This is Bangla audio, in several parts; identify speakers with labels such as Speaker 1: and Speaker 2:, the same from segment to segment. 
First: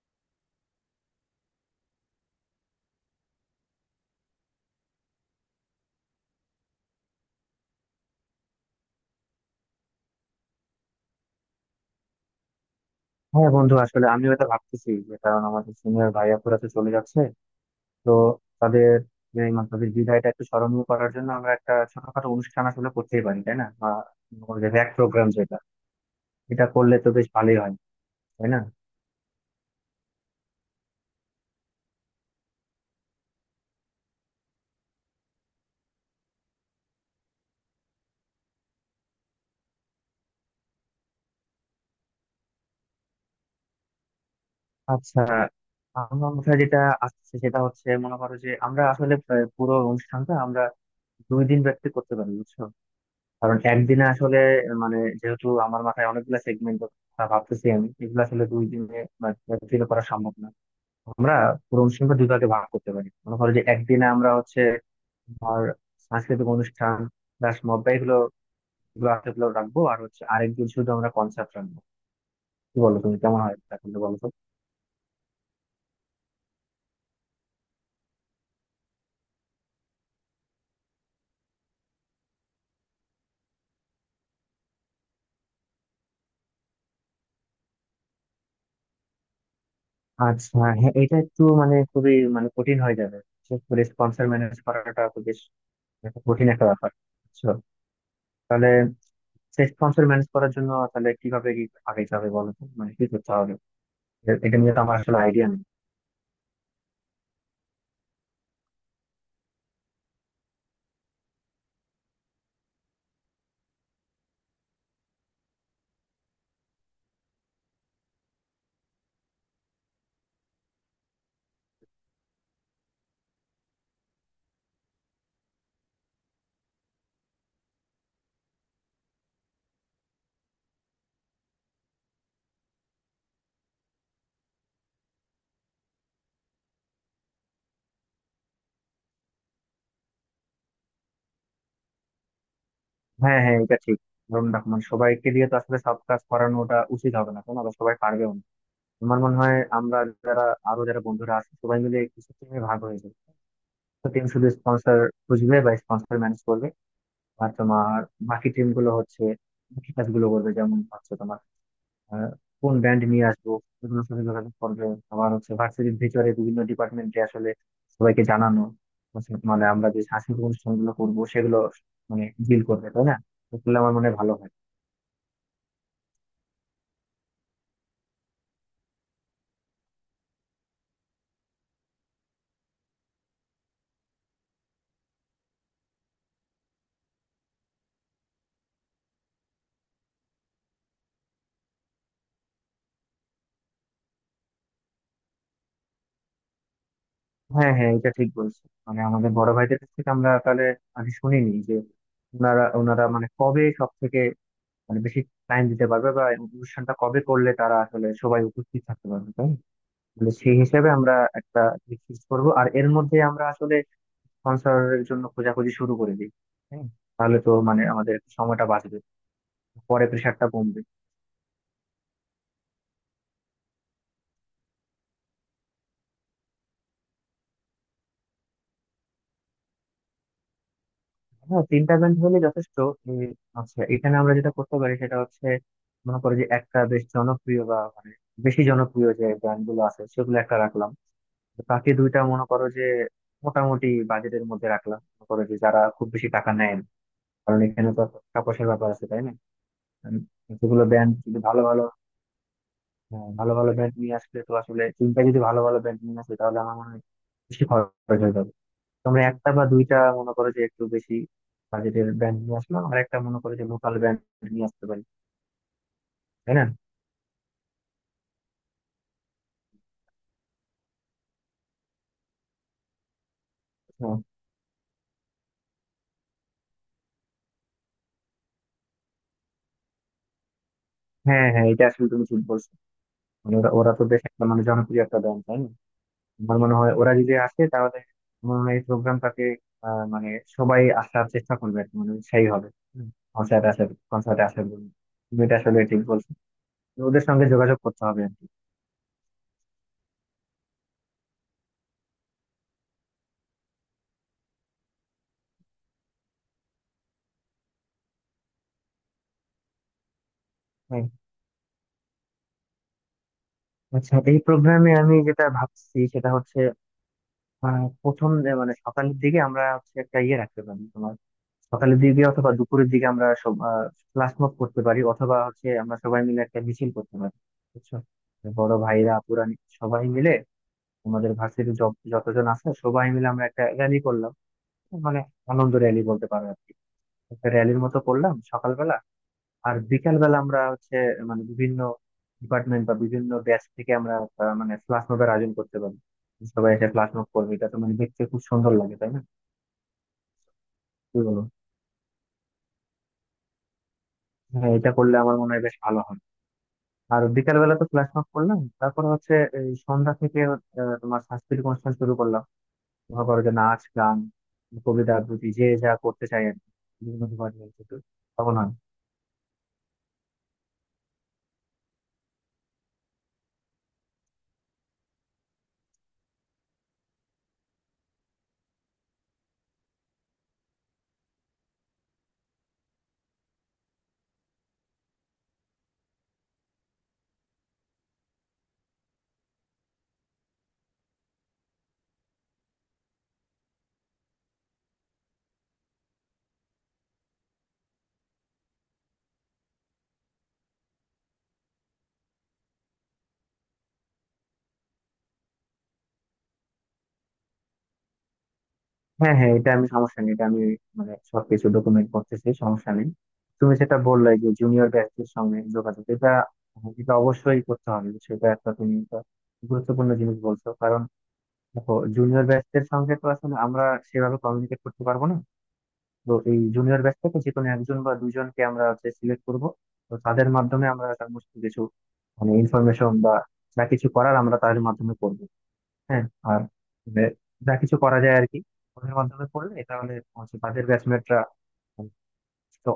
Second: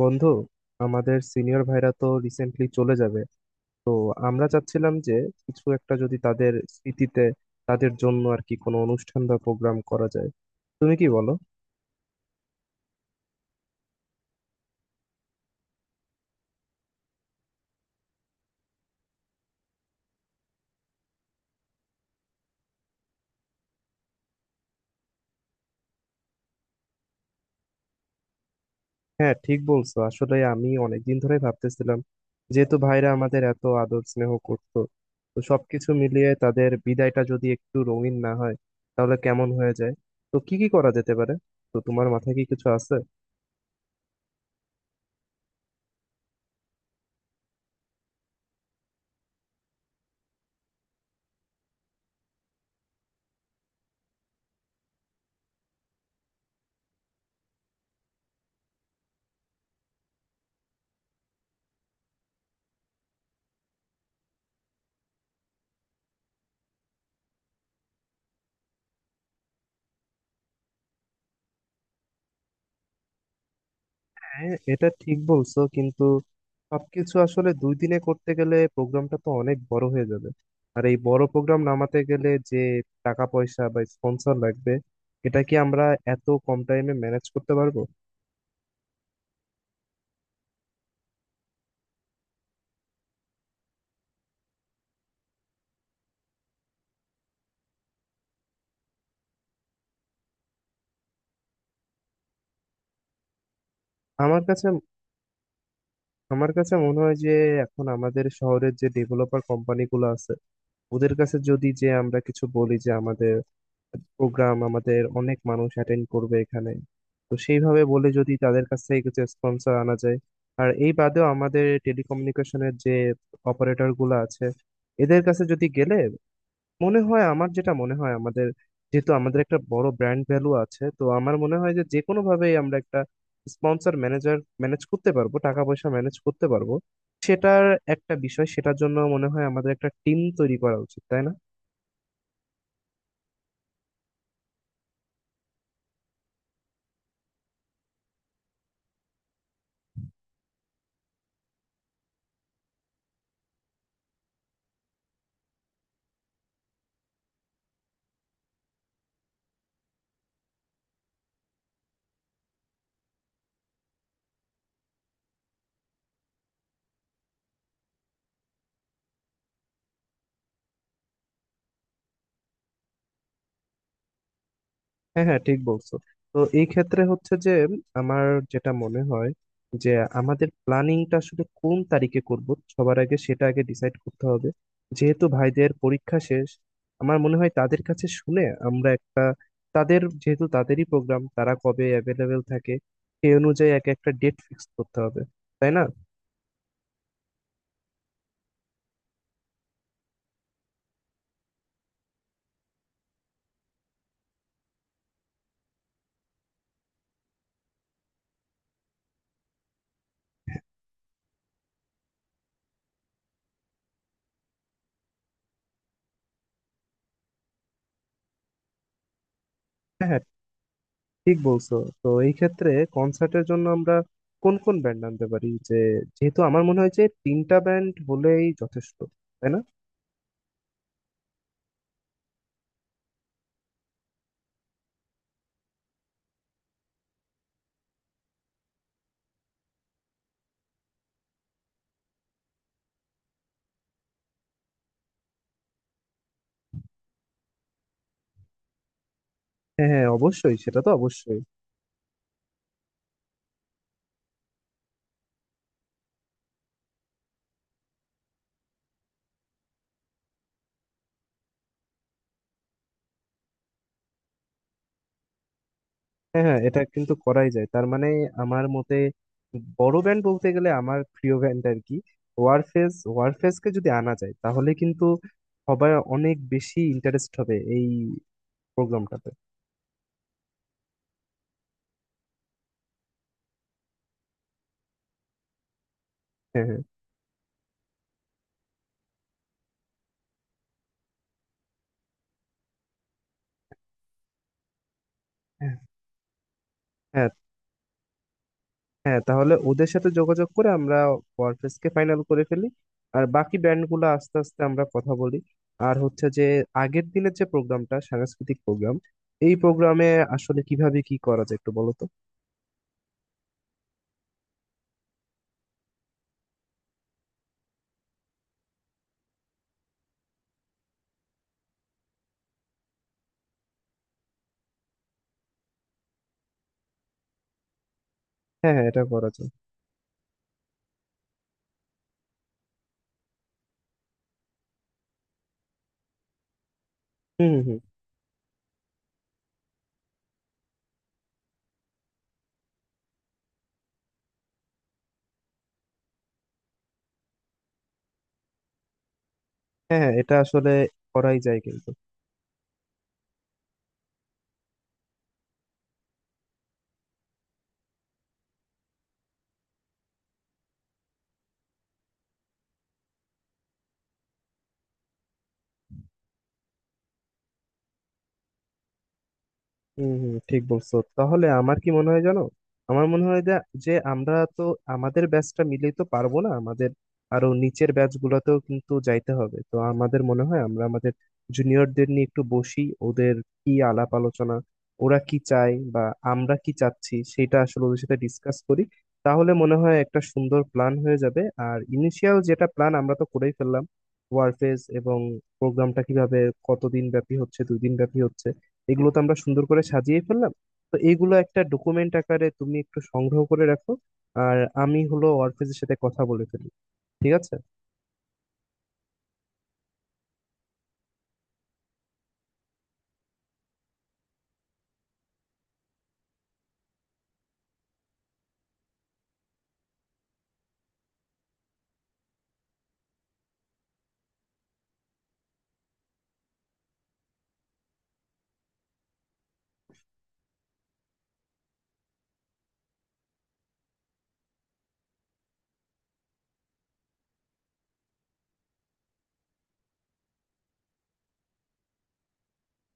Speaker 1: বন্ধু, আমাদের সিনিয়র ভাইরা তো রিসেন্টলি চলে যাবে। তো আমরা চাচ্ছিলাম যে কিছু একটা যদি তাদের স্মৃতিতে, তাদের জন্য আর কি কোনো অনুষ্ঠান বা প্রোগ্রাম করা যায়। তুমি কি বলো?
Speaker 2: হ্যাঁ বন্ধু, আসলে আমিও এটা ভাবতেছি। যে কারণ আমাদের সিনিয়র ভাইয়া পুরা তো চলে যাচ্ছে, তো তাদের, যে মানে তাদের বিদায়টা একটু স্মরণীয় করার জন্য আমরা একটা ছোটখাটো অনুষ্ঠান আসলে করতেই পারি তাই না? বা র‍্যাক প্রোগ্রাম যেটা, এটা করলে তো বেশ ভালোই হয় তাই না?
Speaker 1: হ্যাঁ, ঠিক বলছো, আসলে আমি অনেকদিন ধরে ভাবতেছিলাম। যেহেতু ভাইরা আমাদের এত আদর স্নেহ করতো, তো সবকিছু মিলিয়ে তাদের বিদায়টা যদি একটু রঙিন না হয়, তাহলে কেমন হয়ে যায়। তো কি কি করা যেতে পারে, তো তোমার মাথায় কি কিছু আছে?
Speaker 2: আচ্ছা, আমার মাথায় যেটা আসছে সেটা হচ্ছে, মনে করো যে আমরা আসলে প্রায় পুরো অনুষ্ঠানটা আমরা দুই দিন ব্যাপী করতে পারি, বুঝছো। কারণ একদিনে আসলে, মানে যেহেতু আমার মাথায় অনেকগুলো সেগমেন্ট, ভাবতেছি আমি এগুলো আসলে দুই দিনে ব্যাপী করা সম্ভব না। আমরা পুরো অনুষ্ঠানটা দুই ভাগে ভাগ করতে পারি। মনে করো যে একদিনে আমরা হচ্ছে, তোমার সাংস্কৃতিক অনুষ্ঠান প্লাস মব্বা এগুলো এগুলো আছে, এগুলো রাখবো আর হচ্ছে আরেকদিন শুধু আমরা কনসার্ট রাখবো। কি বলো, তুমি কেমন হয় এটা কিন্তু বলো তো।
Speaker 1: হ্যাঁ, এটা ঠিক বলছো, কিন্তু সবকিছু আসলে দুই দিনে করতে গেলে প্রোগ্রামটা তো অনেক বড় হয়ে যাবে। আর এই বড় প্রোগ্রাম নামাতে গেলে যে টাকা পয়সা বা স্পন্সর লাগবে, এটা কি আমরা এত কম টাইমে ম্যানেজ করতে পারবো?
Speaker 2: আচ্ছা হ্যাঁ, এটা একটু মানে খুবই মানে কঠিন হয়ে যাবে, বিশেষ করে স্পন্সর ম্যানেজ করাটা তো বেশ একটা কঠিন একটা ব্যাপার, বুঝছো। তাহলে সেই স্পন্সর ম্যানেজ করার জন্য তাহলে কিভাবে কি আগাইতে হবে বলো তো, মানে কি করতে হবে? এ-
Speaker 1: আমার
Speaker 2: এটা
Speaker 1: কাছে
Speaker 2: নিয়ে তো আমার আসলে আইডিয়া নেই।
Speaker 1: আমার কাছে মনে হয় যে এখন আমাদের শহরের যে ডেভেলপার কোম্পানিগুলো আছে, ওদের কাছে যদি যে আমরা কিছু বলি যে আমাদের প্রোগ্রাম, আমাদের অনেক মানুষ অ্যাটেন্ড করবে এখানে, তো সেইভাবে বলে যদি তাদের কাছ থেকে কিছু স্পন্সর আনা যায়। আর এই বাদেও আমাদের টেলিকমিউনিকেশনের যে অপারেটর গুলো আছে, এদের কাছে যদি গেলে মনে হয় আমার, যেটা মনে হয় আমাদের যেহেতু আমাদের একটা বড় ব্র্যান্ড ভ্যালু আছে, তো আমার মনে হয় যে যে কোনো ভাবেই আমরা একটা স্পন্সর ম্যানেজ করতে পারবো, টাকা পয়সা ম্যানেজ করতে পারবো। সেটার একটা বিষয় সেটার জন্য মনে হয় আমাদের একটা টিম তৈরি করা উচিত, তাই না?
Speaker 2: হ্যাঁ হ্যাঁ, এটা ঠিক। ধরুন দেখো, মানে সবাইকে দিয়ে তো আসলে সব কাজ করানো ওটা উচিত হবে না, কেন আবার সবাই পারবেও না। আমার মনে হয় আমরা, যারা আরো যারা বন্ধুরা আছে সবাই মিলে কিছু টিমে ভাগ হয়ে যাবে। তো টিম শুধু স্পন্সর খুঁজবে বা স্পন্সর ম্যানেজ করবে। আর তোমার বাকি টিম গুলো হচ্ছে বাকি কাজগুলো করবে। যেমন হচ্ছে তোমার আহ, কোন ব্যান্ড নিয়ে আসবো এগুলোর সাথে যোগাযোগ করবে। আবার হচ্ছে ভার্সিটির ভিতরে বিভিন্ন ডিপার্টমেন্টে আসলে সবাইকে জানানো হচ্ছে, মানে আমরা যে সাংস্কৃতিক অনুষ্ঠানগুলো করবো সেগুলো মানে ডিল করবে তাই না? এগুলো আমার মনে হয় ভালো হয়।
Speaker 1: হ্যাঁ হ্যাঁ, ঠিক বলছো। তো এই ক্ষেত্রে হচ্ছে যে আমার যেটা মনে হয় যে আমাদের প্ল্যানিংটা আসলে কোন তারিখে করব, সবার আগে সেটা আগে ডিসাইড করতে হবে। যেহেতু ভাইদের পরীক্ষা শেষ, আমার মনে হয় তাদের কাছে শুনে আমরা একটা, তাদের যেহেতু তাদেরই প্রোগ্রাম, তারা কবে অ্যাভেলেবেল থাকে সেই অনুযায়ী এক একটা ডেট ফিক্স করতে হবে, তাই না?
Speaker 2: হ্যাঁ হ্যাঁ, এটা ঠিক বলছো। মানে আমাদের বড় ভাইদের কাছ থেকে আমরা তাহলে মানে শুনিনি যে ওনারা ওনারা মানে কবে সব থেকে মানে বেশি টাইম দিতে পারবে বা অনুষ্ঠানটা কবে করলে তারা আসলে সবাই উপস্থিত থাকতে পারবে তাই না? তাহলে সেই হিসেবে আমরা একটা ফিক্স করবো আর এর মধ্যে আমরা আসলে স্পন্সরের জন্য খোঁজাখুঁজি শুরু করে দিই। হ্যাঁ, তাহলে তো মানে আমাদের সময়টা বাঁচবে, পরে
Speaker 1: হ্যাঁ হ্যাঁ,
Speaker 2: প্রেশারটা কমবে।
Speaker 1: ঠিক বলছো। তো এই ক্ষেত্রে কনসার্টের জন্য আমরা কোন কোন ব্যান্ড আনতে পারি, যে যেহেতু আমার মনে হয় যে তিনটা ব্যান্ড হলেই যথেষ্ট, তাই না?
Speaker 2: হ্যাঁ, তিনটা ব্যান্ড হলে যথেষ্ট। এই, আচ্ছা এখানে আমরা যেটা করতে পারি সেটা হচ্ছে, মনে করো যে একটা বেশ জনপ্রিয় বা মানে বেশি জনপ্রিয় যে ব্যান্ড গুলো আছে সেগুলো একটা রাখলাম। তো বাকি দুইটা মনে করো যে মোটামুটি বাজেটের মধ্যে রাখলাম, মনে করো যে যারা খুব বেশি টাকা নেয় না। কারণ এখানে তো একটা টাকা পয়সার ব্যাপার আছে তাই না?
Speaker 1: হ্যাঁ হ্যাঁ,
Speaker 2: উম,
Speaker 1: অবশ্যই, সেটা
Speaker 2: যেগুলো
Speaker 1: তো
Speaker 2: ব্যান্ড যদি
Speaker 1: অবশ্যই।
Speaker 2: ভালো ভালো, হ্যাঁ, ভালো ভালো ব্যান্ড নিয়ে আসলে তো আসলে তিনটা যদি ভালো ভালো ব্যান্ড নিয়ে আসে তাহলে আমার মনে হয় বেশি খরচ হয়ে যাবে। তোমরা একটা বা দুইটা মনে করো যে একটু বেশি বাজেটের ব্র্যান্ড নিয়ে আসলাম আর একটা মনে করো যে লোকাল ব্র্যান্ড নিয়ে আসতে পারি,
Speaker 1: হ্যাঁ
Speaker 2: তাই
Speaker 1: হ্যাঁ,
Speaker 2: না?
Speaker 1: এটা কিন্তু করাই যায়, তার মানে আমার মতে বড় ব্যান্ড বলতে গেলে আমার প্রিয় ব্যান্ড আর কি, ওয়ারফেজ। ওয়ারফেজকে যদি আনা
Speaker 2: হ্যাঁ
Speaker 1: যায় তাহলে কিন্তু সবাই অনেক বেশি ইন্টারেস্ট হবে এই প্রোগ্রামটাতে।
Speaker 2: হ্যাঁ হ্যাঁ, এটা আসলে তুমি ঠিক বলছো। মানে ওরা ওরা তো বেশ একটা মানে জনপ্রিয় একটা ব্র্যান্ড তাই না? আমার
Speaker 1: হ্যাঁ
Speaker 2: মনে
Speaker 1: হ্যাঁ।
Speaker 2: হয় ওরা যদি আসে তাহলে, আমার মনে হয় এই প্রোগ্রামটাকে মানে সবাই আসার চেষ্টা করবে আর কি, মানে সেই হবে কনসার্ট আসার, কনসার্টে আসার জন্য। তুমি এটা
Speaker 1: হ্যাঁ
Speaker 2: আসলে ঠিক বলছো। তো ওদের
Speaker 1: হ্যাঁ,
Speaker 2: সঙ্গে যোগাযোগ করতে হবে আর কি।
Speaker 1: হ্যাঁ, তাহলে ওদের সাথে যোগাযোগ করে আমরা ওয়ারফেজকে ফাইনাল করে ফেলি, আর বাকি ব্যান্ডগুলো আস্তে আস্তে আমরা কথা বলি। আর হচ্ছে যে আগের দিনের যে প্রোগ্রামটা, সাংস্কৃতিক প্রোগ্রাম, এই প্রোগ্রামে আসলে কিভাবে
Speaker 2: হ্যাঁ,
Speaker 1: কি করা যায়, একটু বলো তো।
Speaker 2: আচ্ছা এই প্রোগ্রামে আমি যেটা ভাবছি সেটা হচ্ছে, প্রথম যে মানে সকালের দিকে আমরা হচ্ছে একটা ইয়ে রাখতে পারি, তোমার সকালের দিকে অথবা দুপুরের দিকে আমরা সব ফ্ল্যাশ মব করতে পারি অথবা হচ্ছে আমরা সবাই মিলে একটা মিছিল করতে পারি, বুঝছো। বড়
Speaker 1: হ্যাঁ হ্যাঁ, এটা
Speaker 2: ভাইরা
Speaker 1: করা
Speaker 2: আপুরা
Speaker 1: যায়।
Speaker 2: সবাই মিলে আমাদের ভার্সিটি যতজন আছে সবাই মিলে আমরা একটা র্যালি করলাম, মানে আনন্দ র্যালি বলতে পারো আর কি। একটা
Speaker 1: হুম হুম হুম।
Speaker 2: র্যালির মতো করলাম সকালবেলা। আর বিকাল বেলা আমরা হচ্ছে মানে বিভিন্ন ডিপার্টমেন্ট বা বিভিন্ন ব্যাচ থেকে আমরা মানে ফ্ল্যাশ মবের আয়োজন করতে পারি। সবাই এসে ফ্ল্যাশ মব করবে এটা তো মানে দেখতে খুব সুন্দর লাগে তাই না?
Speaker 1: হ্যাঁ হ্যাঁ, এটা আসলে
Speaker 2: কি
Speaker 1: করাই
Speaker 2: বলো?
Speaker 1: যায়, কিন্তু
Speaker 2: হ্যাঁ, এটা করলে আমার মনে হয় বেশ ভালো হয়। আর বিকাল বেলা তো ফ্ল্যাশ মব করলাম, তারপর হচ্ছে এই সন্ধ্যা থেকে তোমার সাংস্কৃতিক অনুষ্ঠান শুরু করলাম। মনে করো যে নাচ গান কবিতা আবৃত্তি যে যা করতে চাই আর কি, বিভিন্ন ডিপার্টমেন্ট থেকে, তখন হয়।
Speaker 1: হম হম, ঠিক বলছো। তাহলে আমার কি মনে হয় জানো, আমার মনে হয় যে যে আমরা তো আমাদের ব্যাচটা মিলেই তো পারবো না, আমাদের আরো নিচের ব্যাচ গুলোতেও কিন্তু যাইতে হবে। তো আমাদের মনে হয় আমরা আমাদের জুনিয়রদের নিয়ে একটু বসি, ওদের কি আলাপ আলোচনা, ওরা কি চায় বা আমরা কি চাচ্ছি, সেটা আসলে ওদের সাথে ডিসকাস করি। তাহলে মনে হয় একটা সুন্দর প্ল্যান হয়ে যাবে। আর ইনিশিয়াল যেটা প্ল্যান আমরা তো করেই ফেললাম, ওয়ারফেজ, এবং প্রোগ্রামটা কিভাবে, কতদিন ব্যাপী হচ্ছে, দুই দিন ব্যাপী হচ্ছে, এগুলো তো আমরা সুন্দর করে সাজিয়ে ফেললাম। তো এইগুলো একটা ডকুমেন্ট আকারে তুমি একটু সংগ্রহ করে রাখো। আর আমি হলো অর্ফেজের সাথে কথা বলে ফেলি, ঠিক আছে?
Speaker 2: হ্যাঁ হ্যাঁ, এটা আমি সমস্যা নেই। এটা আমি মানে সবকিছু ডকুমেন্ট করতেছি, সমস্যা নেই। তুমি সেটা বললে যে জুনিয়র ব্যাচদের সঙ্গে যোগাযোগ, এটা এটা অবশ্যই করতে হবে। সেটা একটা তুমি একটা গুরুত্বপূর্ণ জিনিস বলছো, কারণ দেখো জুনিয়র ব্যাচদের সঙ্গে তো আসলে আমরা সেভাবে কমিউনিকেট করতে পারবো না। তো এই জুনিয়র ব্যাচ থেকে যে কোনো একজন বা দুইজনকে আমরা হচ্ছে সিলেক্ট করবো। তো তাদের মাধ্যমে আমরা সমস্ত কিছু মানে ইনফরমেশন বা যা কিছু করার আমরা তাদের মাধ্যমে করবো। হ্যাঁ। আর মানে যা কিছু করা যায় আর কি। ওদের মাধ্যমে করলে তাহলে হচ্ছে তাদের ব্যাচমেটরা তো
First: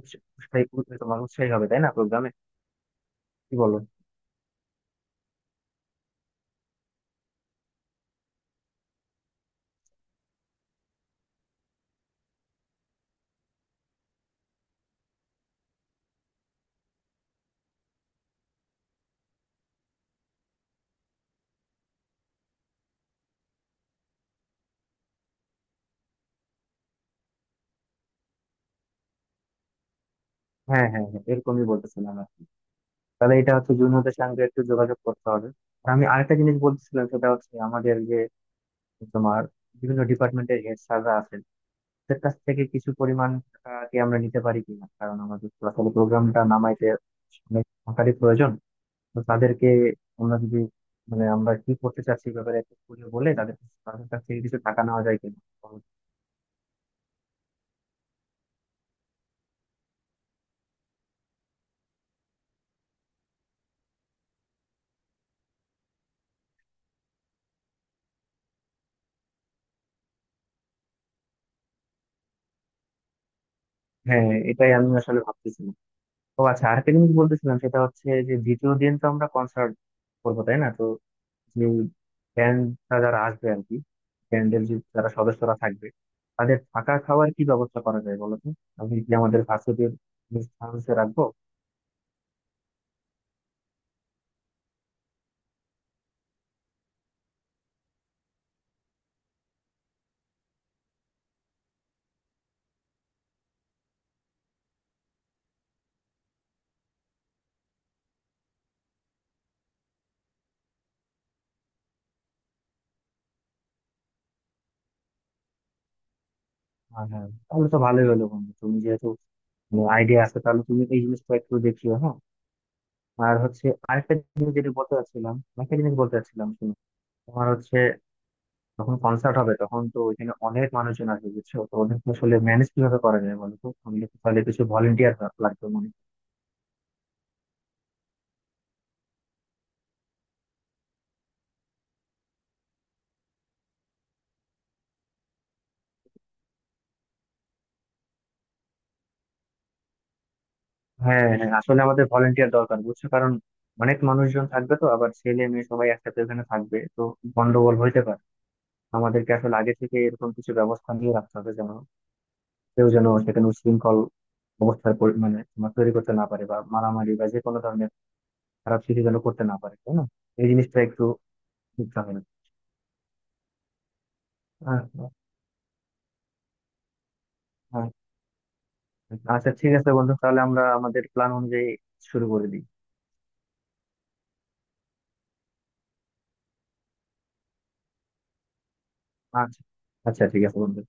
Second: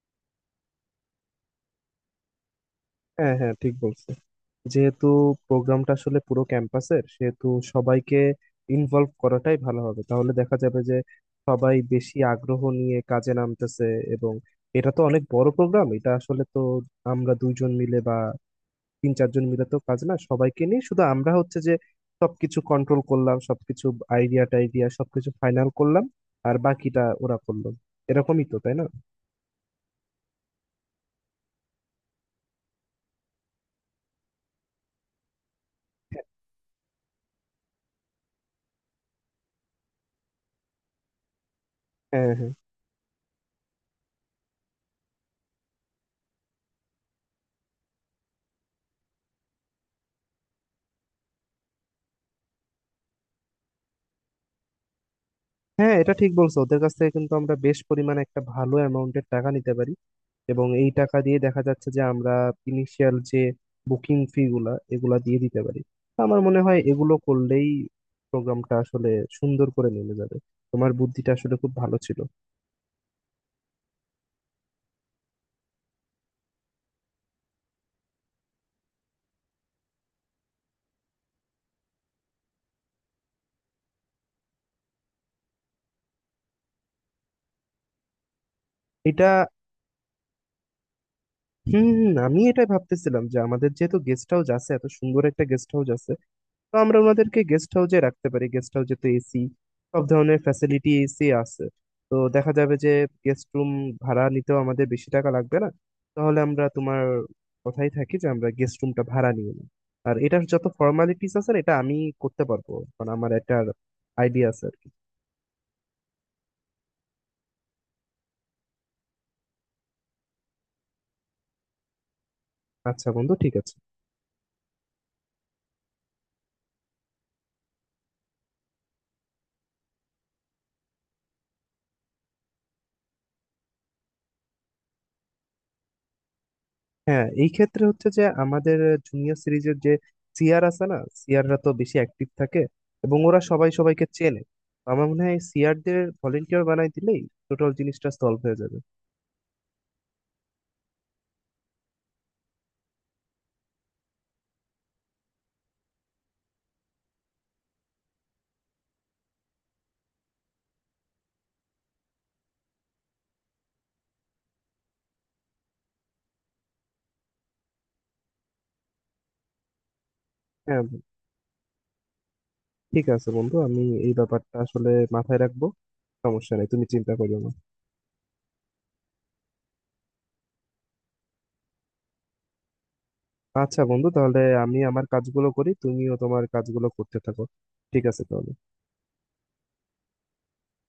Speaker 2: উৎস- উৎসাহী উৎসাহী তোমার উৎসাহী হবে তাই না, প্রোগ্রামে?
Speaker 1: হ্যাঁ হ্যাঁ,
Speaker 2: কি
Speaker 1: ঠিক
Speaker 2: বলো?
Speaker 1: বলছো। যেহেতু প্রোগ্রামটা আসলে পুরো ক্যাম্পাসের, সেহেতু সবাইকে ইনভলভ করাটাই ভালো হবে। তাহলে দেখা যাবে যে সবাই বেশি আগ্রহ নিয়ে কাজে নামতেছে। এবং এটা তো অনেক বড় প্রোগ্রাম, এটা আসলে তো আমরা দুইজন মিলে বা তিন চারজন মিলে তো কাজ না, সবাইকে নিয়ে। শুধু আমরা হচ্ছে যে সবকিছু কন্ট্রোল করলাম, সবকিছু আইডিয়া টাইডিয়া সবকিছু ফাইনাল করলাম, আর বাকিটা ওরা করলো, এরকমই তো, তাই না?
Speaker 2: হ্যাঁ হ্যাঁ হ্যাঁ, এরকমই বলতেছিলাম আর কি। তাহলে এটা হচ্ছে জুনিয়রদের সঙ্গে একটু যোগাযোগ করতে হবে। আর আমি আরেকটা জিনিস বলতেছিলাম সেটা হচ্ছে, আমাদের যে তোমার বিভিন্ন ডিপার্টমেন্টের হেড স্যাররা আছেন, তাদের
Speaker 1: হ্যাঁ
Speaker 2: কাছ
Speaker 1: হ্যাঁ
Speaker 2: থেকে কিছু পরিমাণ টাকা কি আমরা নিতে পারি কিনা, কারণ আমাদের আসলে প্রোগ্রামটা নামাইতে অনেক টাকারই প্রয়োজন। তো তাদেরকে আমরা যদি মানে আমরা কি করতে চাচ্ছি এই ব্যাপারে একটু খুলে বলে, তাদের তাদের কাছ থেকে কিছু টাকা নেওয়া যায় কিনা, তো।
Speaker 1: হ্যাঁ, এটা ঠিক বলছো। ওদের কাছ থেকে কিন্তু আমরা বেশ পরিমাণে একটা ভালো অ্যামাউন্টের টাকা নিতে পারি। এবং এই টাকা দিয়ে দেখা যাচ্ছে যে আমরা ইনিশিয়াল যে বুকিং ফি গুলা, এগুলা দিয়ে দিতে পারি। তো আমার মনে হয় এগুলো করলেই প্রোগ্রামটা আসলে সুন্দর করে নেমে যাবে। তোমার বুদ্ধিটা আসলে খুব ভালো ছিল।
Speaker 2: হ্যাঁ, এটাই আমি আসলে ভাবতেছিলাম। তো আচ্ছা আরেকটা জিনিস বলতেছিলাম সেটা হচ্ছে যে, দ্বিতীয় দিন তো আমরা কনসার্ট করবো তাই না? তো যে ব্যান্ডটা যারা আসবে আর কি, ব্যান্ডের যে যারা সদস্যরা থাকবে, তাদের থাকা খাওয়ার কি ব্যবস্থা করা যায় বলো তো? আমি কি
Speaker 1: এটা
Speaker 2: আমাদের ভার্সিটির হাউসে রাখবো?
Speaker 1: হুম হুম, আমি এটাই ভাবতেছিলাম যে আমাদের যেহেতু গেস্ট হাউস আছে, এত সুন্দর একটা গেস্ট হাউস আছে, তো আমরা ওনাদেরকে গেস্ট হাউসে রাখতে পারি। গেস্ট হাউসে তো এসি, সব ধরনের ফ্যাসিলিটি, এসি আছে। তো দেখা যাবে যে গেস্ট রুম ভাড়া নিতেও আমাদের বেশি টাকা লাগবে না। তাহলে আমরা তোমার কথাই থাকি যে আমরা গেস্ট রুমটা ভাড়া নিয়ে নিই। আর এটার যত ফর্মালিটিস আছে না, এটা আমি করতে পারবো, কারণ আমার একটা আইডিয়া আছে আর কি।
Speaker 2: হ্যাঁ হ্যাঁ, তাহলে তো ভালোই হলো বন্ধু। তুমি যেহেতু আইডিয়া আছে তাহলে তুমি এই জিনিসটা একটু দেখিও, হ্যাঁ।
Speaker 1: আচ্ছা বন্ধু,
Speaker 2: আর
Speaker 1: ঠিক
Speaker 2: হচ্ছে
Speaker 1: আছে।
Speaker 2: আরেকটা জিনিস যেটা বলতে চাচ্ছিলাম, একটা জিনিস বলতে চাচ্ছিলাম, শুনো। তোমার হচ্ছে যখন কনসার্ট হবে তখন তো ওইখানে অনেক মানুষজন আসবে, বুঝছো। তো ওদের তো আসলে ম্যানেজ কিভাবে করা যায় বলো তো, আমাদের তো তাহলে কিছু ভলেন্টিয়ার লাগবে মনে হয়।
Speaker 1: হ্যাঁ, এই ক্ষেত্রে হচ্ছে যে আমাদের জুনিয়র সিরিজের যে সিয়ার আছে না, সিয়াররা তো বেশি অ্যাক্টিভ থাকে, এবং ওরা সবাই সবাইকে চেনে। আমার মনে হয় সিয়ারদের ভলেন্টিয়ার বানাই দিলেই টোটাল জিনিসটা সলভ হয়ে যাবে।
Speaker 2: হ্যাঁ হ্যাঁ, আসলে আমাদের ভলেন্টিয়ার দরকার, বুঝছো। কারণ অনেক মানুষজন থাকবে তো আবার ছেলে মেয়ে সবাই একসাথে ওখানে থাকবে, তো গন্ডগোল হইতে পারে। আমাদেরকে আসলে আগে থেকে এরকম কিছু ব্যবস্থা নিয়ে রাখতে হবে যেন কেউ যেন সেখানে উচ্ছৃঙ্খল অবস্থার মানে তোমার তৈরি করতে না পারে বা মারামারি বা যে কোনো ধরনের খারাপ কিছু যেন করতে না পারে তাই না? এই জিনিসটা
Speaker 1: হ্যাঁ বন্ধু,
Speaker 2: একটু বুঝতে হবে।
Speaker 1: ঠিক আছে বন্ধু, আমি এই ব্যাপারটা
Speaker 2: হ্যাঁ
Speaker 1: আসলে
Speaker 2: হ্যাঁ।
Speaker 1: মাথায় রাখবো। সমস্যা নেই, তুমি চিন্তা করিও না।
Speaker 2: হ্যাঁ। আচ্ছা ঠিক আছে বন্ধু, তাহলে আমরা আমাদের প্ল্যান অনুযায়ী শুরু করে দিই।
Speaker 1: আচ্ছা বন্ধু, তাহলে আমি আমার কাজগুলো করি, তুমিও তোমার কাজগুলো করতে থাকো। ঠিক আছে তাহলে।
Speaker 2: আচ্ছা। আচ্ছা ঠিক আছে বন্ধু।